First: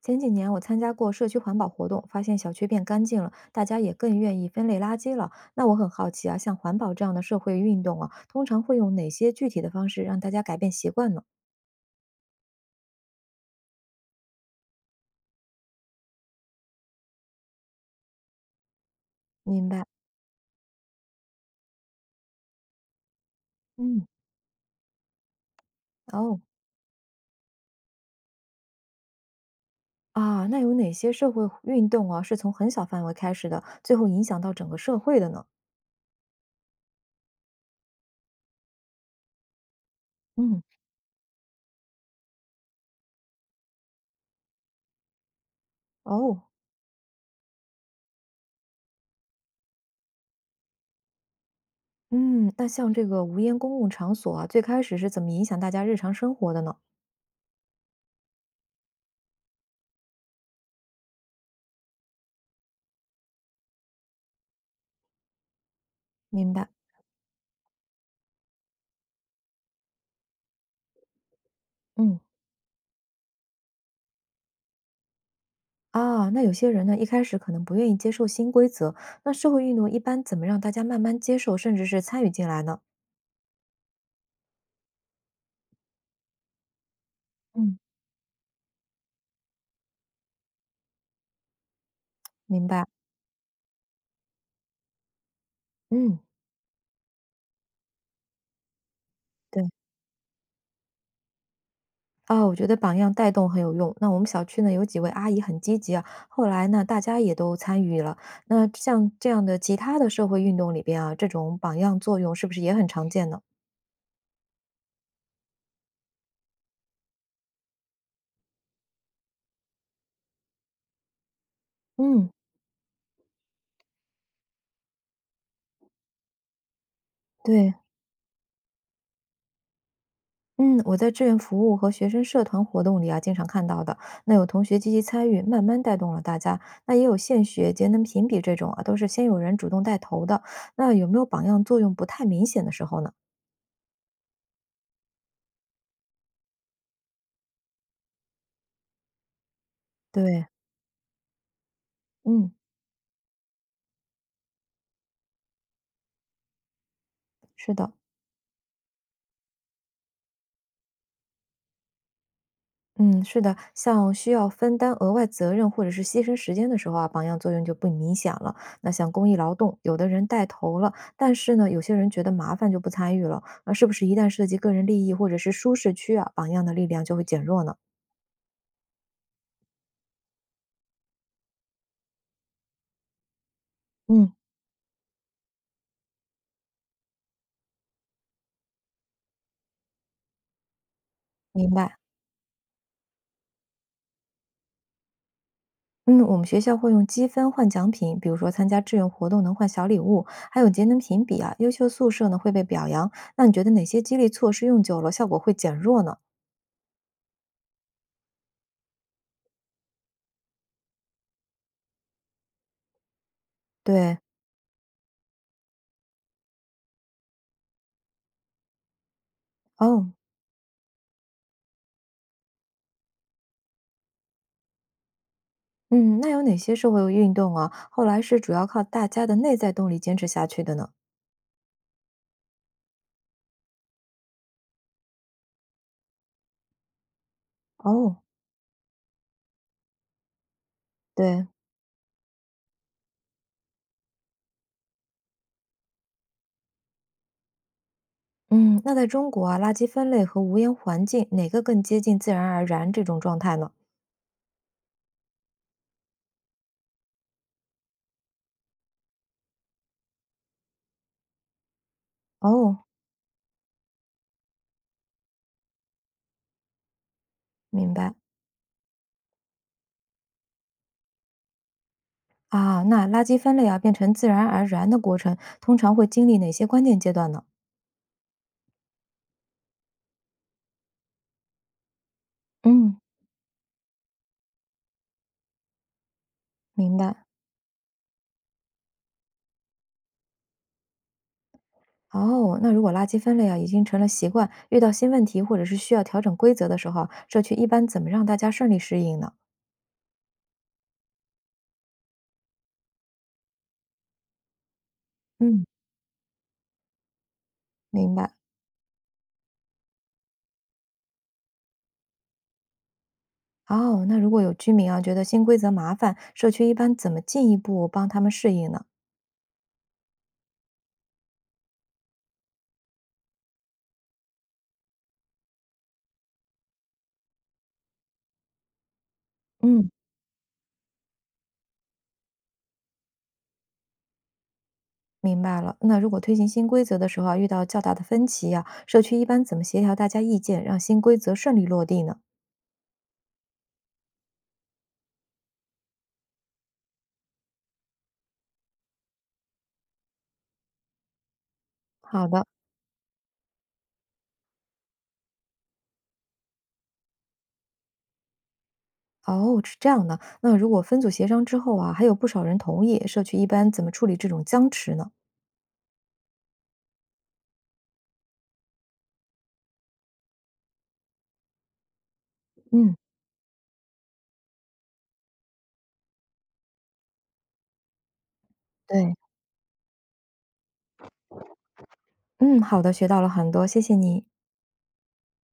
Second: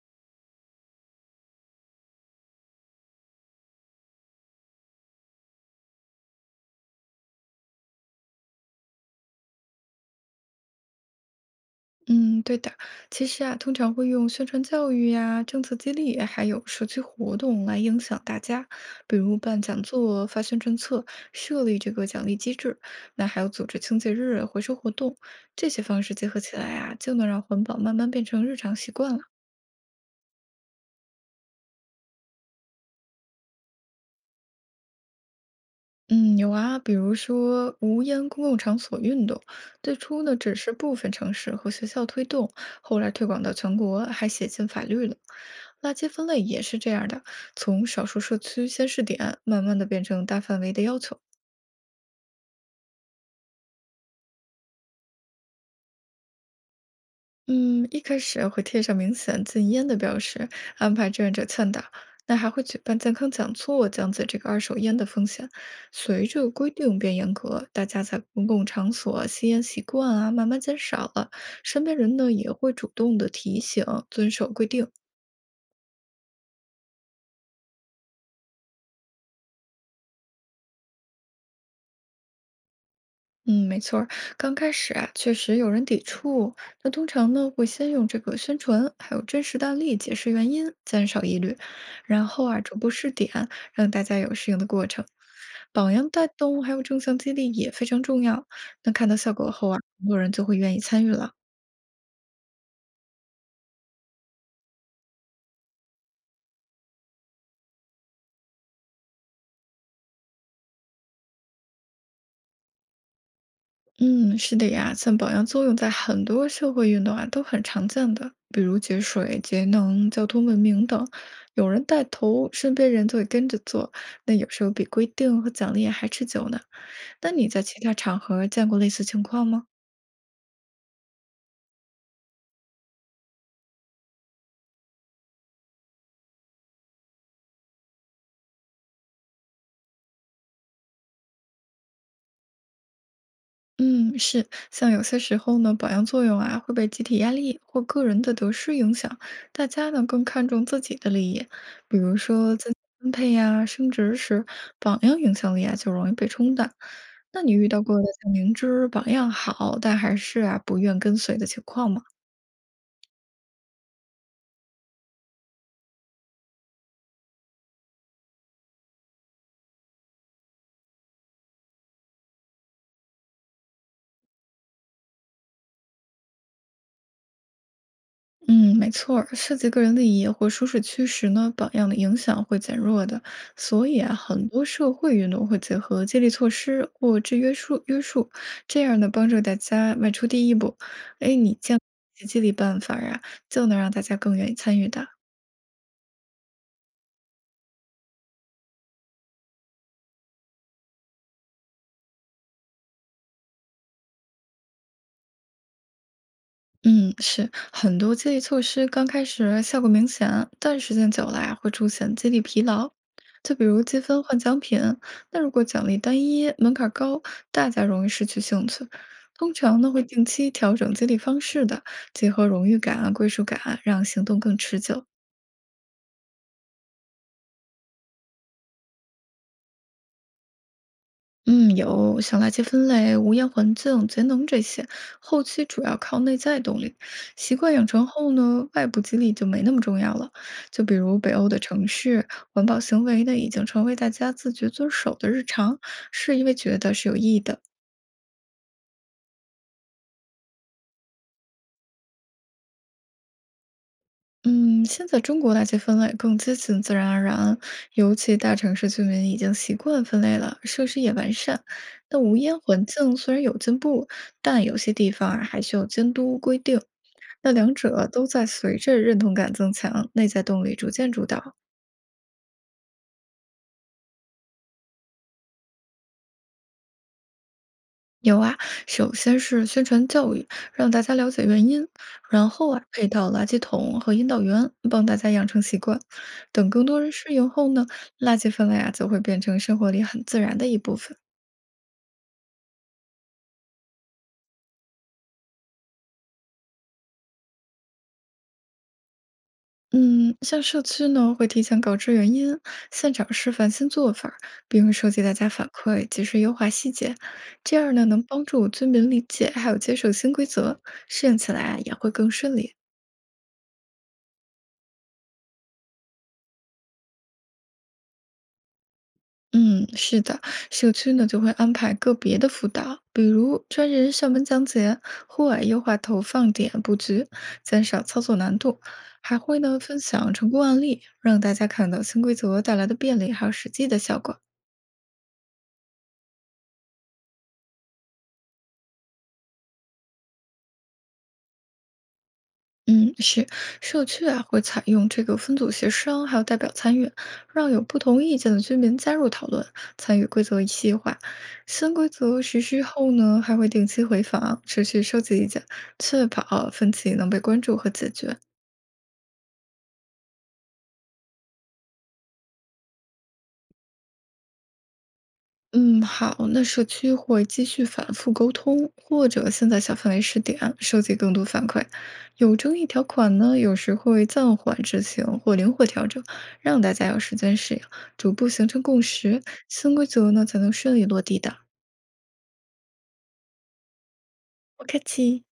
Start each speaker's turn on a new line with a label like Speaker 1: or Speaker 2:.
Speaker 1: 前几年我参加过社区环保活动，发现小区变干净了，大家也更愿意分类垃圾了。那我很好奇啊，像环保这样的社会运动啊，通常会用哪些具体的方式让大家改变习惯呢？
Speaker 2: 嗯，对的。其实啊，通常会用宣传教育呀、政策激励，还有社区活动来影响大家，比如办
Speaker 1: 明
Speaker 2: 讲
Speaker 1: 白，
Speaker 2: 座、发宣传册、设立这个奖励机制，那还有组织清
Speaker 1: 嗯，
Speaker 2: 洁日、回收活动，这些方式结
Speaker 1: 哦，
Speaker 2: 合起来啊，就能让环保慢慢变成日常习惯了。
Speaker 1: 啊，那有哪些社会运动啊，是从很小范围开始的，最后影响到整个社会的呢？
Speaker 2: 嗯，有啊，比如说无烟公共场所运动，最初呢只
Speaker 1: 嗯，
Speaker 2: 是部分城市和学校推动，后来推广到全国，还写进法律了。垃圾分类
Speaker 1: 哦，
Speaker 2: 也是这样的，从少数社区先试点，慢慢的变成大范围的要求。
Speaker 1: 嗯，那像这个无烟公共场所啊，最开始是怎么影响大家日常生活的呢？
Speaker 2: 嗯，一开始会贴上明显禁烟的标识，安排志愿者劝导，那还会举办健康讲座，讲解这个二手烟的风险。随着
Speaker 1: 明白，
Speaker 2: 规定变严格，大家在公共场所吸烟习惯啊慢慢减少了，身边人
Speaker 1: 嗯。
Speaker 2: 呢也会主动的提醒遵守规定。
Speaker 1: 啊，那有些人呢，一开始可能不愿意接受新规则，那社会运动一般怎么让大家慢慢接受，甚至是参与进来呢？
Speaker 2: 嗯，没错儿刚开始啊，确实有人抵触。那通常呢，会
Speaker 1: 嗯，
Speaker 2: 先用这个宣传，还有真实的案例解释原因，减少疑虑，然后啊，
Speaker 1: 明
Speaker 2: 逐
Speaker 1: 白，
Speaker 2: 步试点，让大家有适应的过程。榜样
Speaker 1: 嗯，
Speaker 2: 带动还有正向激励也非常重要。那看到效果
Speaker 1: 对，
Speaker 2: 后啊，很多人就会愿意参与了。
Speaker 1: 啊，我觉得榜样带动很有用。那我们小区呢，有几位阿姨很积极啊，后来呢，大家也都参与了。那像这样的其他的社会运动里边啊，这种榜样作用是不是也很常见呢？
Speaker 2: 嗯，是的呀，像榜样作用在很多社会运动啊都很常见的，比如节水、节能、交通文明等。有人带
Speaker 1: 嗯，
Speaker 2: 头，身边人就会跟着做。那有时候比规定和奖励还持久呢。那你在
Speaker 1: 对，
Speaker 2: 其他场合见过类似情况吗？
Speaker 1: 嗯，我在志愿服务和学生社团活动里啊，经常看到的。那有同学积极参与，慢慢带动了大家。那也有献血、节能评比这种啊，都是先有人主动带头的。那有没有榜样作用不太明显的时候呢？
Speaker 2: 嗯，是，像有些时候呢，榜样作用啊会被集体压力或个人的得失影响，大家呢更
Speaker 1: 对，
Speaker 2: 看重自己的利益，比如
Speaker 1: 嗯，
Speaker 2: 说资金分配呀、升职时，榜样影响力啊就容易被冲淡。那你遇
Speaker 1: 是
Speaker 2: 到
Speaker 1: 的，
Speaker 2: 过的像明知榜样好，但还是啊不愿跟随的情况吗？
Speaker 1: 嗯，是的，像需要分担额外责任或者是牺牲时间的时候啊，榜样作用就不明显了。那像公益劳动，有的人带头了，但是呢，有些人觉得麻烦就不参与了。那是不是一旦涉及个人利益或者是舒适区啊，榜样的力量就会减弱呢？
Speaker 2: 嗯，没错儿，涉及个人利益或舒适区时呢，榜样的影响会减弱的。所以啊，
Speaker 1: 嗯。
Speaker 2: 很多社会运动会结合激励措施或制约束约束，这样呢，帮助大家迈出第一步。哎，你
Speaker 1: 明
Speaker 2: 见过
Speaker 1: 白。
Speaker 2: 这些激励办法呀，就能让大家更愿意参与的。
Speaker 1: 嗯，我们学校会用积分换奖品，比如说参加志愿活动能换小礼物，还有节能评比啊。优秀宿舍呢会被表扬。那你觉得哪些激励措施用久了效果会减弱呢？
Speaker 2: 嗯，是很多激励措施刚开始效果明显，但时间久了呀，会出现激励疲劳。就比如积
Speaker 1: 对，
Speaker 2: 分换奖品，那如果奖励单一，门槛儿高，大家容易失去兴趣。通常呢，会
Speaker 1: 哦，
Speaker 2: 定期调整激励方式的，结合荣誉感啊、归属感啊让行动更持久。
Speaker 1: 嗯，那有哪些社会运动啊？后来是主要靠大家的内在动力坚持下去的呢？
Speaker 2: 嗯，有像垃圾分类、无烟环境、节能这些，后期主要靠内在动力。习惯养成
Speaker 1: 哦，
Speaker 2: 后呢，外部激励就没那么重要了。就比如北
Speaker 1: 对，
Speaker 2: 欧的城市，环保行为呢已经成为大家自觉遵守的日常，是因为觉得是有意义的。
Speaker 1: 嗯，那在中国啊，垃圾分类和无烟环境哪个更接近自然而然这种状态呢？
Speaker 2: 嗯，现在中国垃圾分类更接近自然而然，尤其大城市居民已经习惯分类了，设施也完善。那无烟
Speaker 1: 哦，
Speaker 2: 环境虽然有进步，但有些地方啊还需要监督规定。那两
Speaker 1: 明
Speaker 2: 者
Speaker 1: 白。
Speaker 2: 都在随着认同感增强，内在动力逐渐主导。
Speaker 1: 啊，那垃圾分类啊，变成自然而然的过程，通常会经历哪些关键阶段呢？
Speaker 2: 有啊，首先是宣传教育，让大家了解原因，然后啊，
Speaker 1: 嗯，
Speaker 2: 配套垃圾桶和引导员，帮大家养成习惯。等更
Speaker 1: 明
Speaker 2: 多人
Speaker 1: 白。
Speaker 2: 适应后呢，垃圾分类啊，就会变成生活里很自然的一部分。
Speaker 1: 哦，那如果垃圾分类啊已经成了习惯，遇到新问题或者是需要调整规则的时候啊社区一般怎么让大家顺利适应呢？
Speaker 2: 嗯，像社区呢，会提前告知原因，现场示范新做法儿，并收集大家
Speaker 1: 嗯，
Speaker 2: 反馈，及时优化细节。这样呢，
Speaker 1: 明
Speaker 2: 能
Speaker 1: 白。
Speaker 2: 帮助居民理解，还有接受新规则，适应起来啊也会更顺利。
Speaker 1: 哦，那如果有居民啊觉得新规则麻烦，社区一般怎么进一步帮他们适应呢？
Speaker 2: 嗯，是的，社区呢就会安排个别的辅导，比如专人上门讲解，户外优化投放点布局，减少操作难度，还会呢
Speaker 1: 嗯，
Speaker 2: 分享成功案例，让大家看到新规则带来的便利还有实际的效果。
Speaker 1: 明白了。那如果推行新规则的时候啊，遇到较大的分歧啊，社区一般怎么协调大家意见，让新规则顺利落地呢？
Speaker 2: 嗯，是社区啊，会采用这个分组协商，还有代表参与，让有不同意见的居民加入讨论，参与规则一细化。新规
Speaker 1: 好
Speaker 2: 则
Speaker 1: 的，
Speaker 2: 实施后呢，还会定期回访，持续收集意见，确保分歧能被关注和解决。
Speaker 1: 哦，是这样的。那如果分组协商之后啊，还有不少人同意，社区一般怎么处理这种僵持呢？
Speaker 2: 嗯，好，那社区会继续反复沟通，或者先在小范围试点，收集更多反馈。有争议
Speaker 1: 嗯，
Speaker 2: 条款呢，有时会暂缓执行或灵活调整，让大家有时间适应，逐步形成共
Speaker 1: 对。
Speaker 2: 识。新规则呢，才能顺利落地的。
Speaker 1: 嗯，好的，学到了很多，谢谢你。
Speaker 2: 不客气。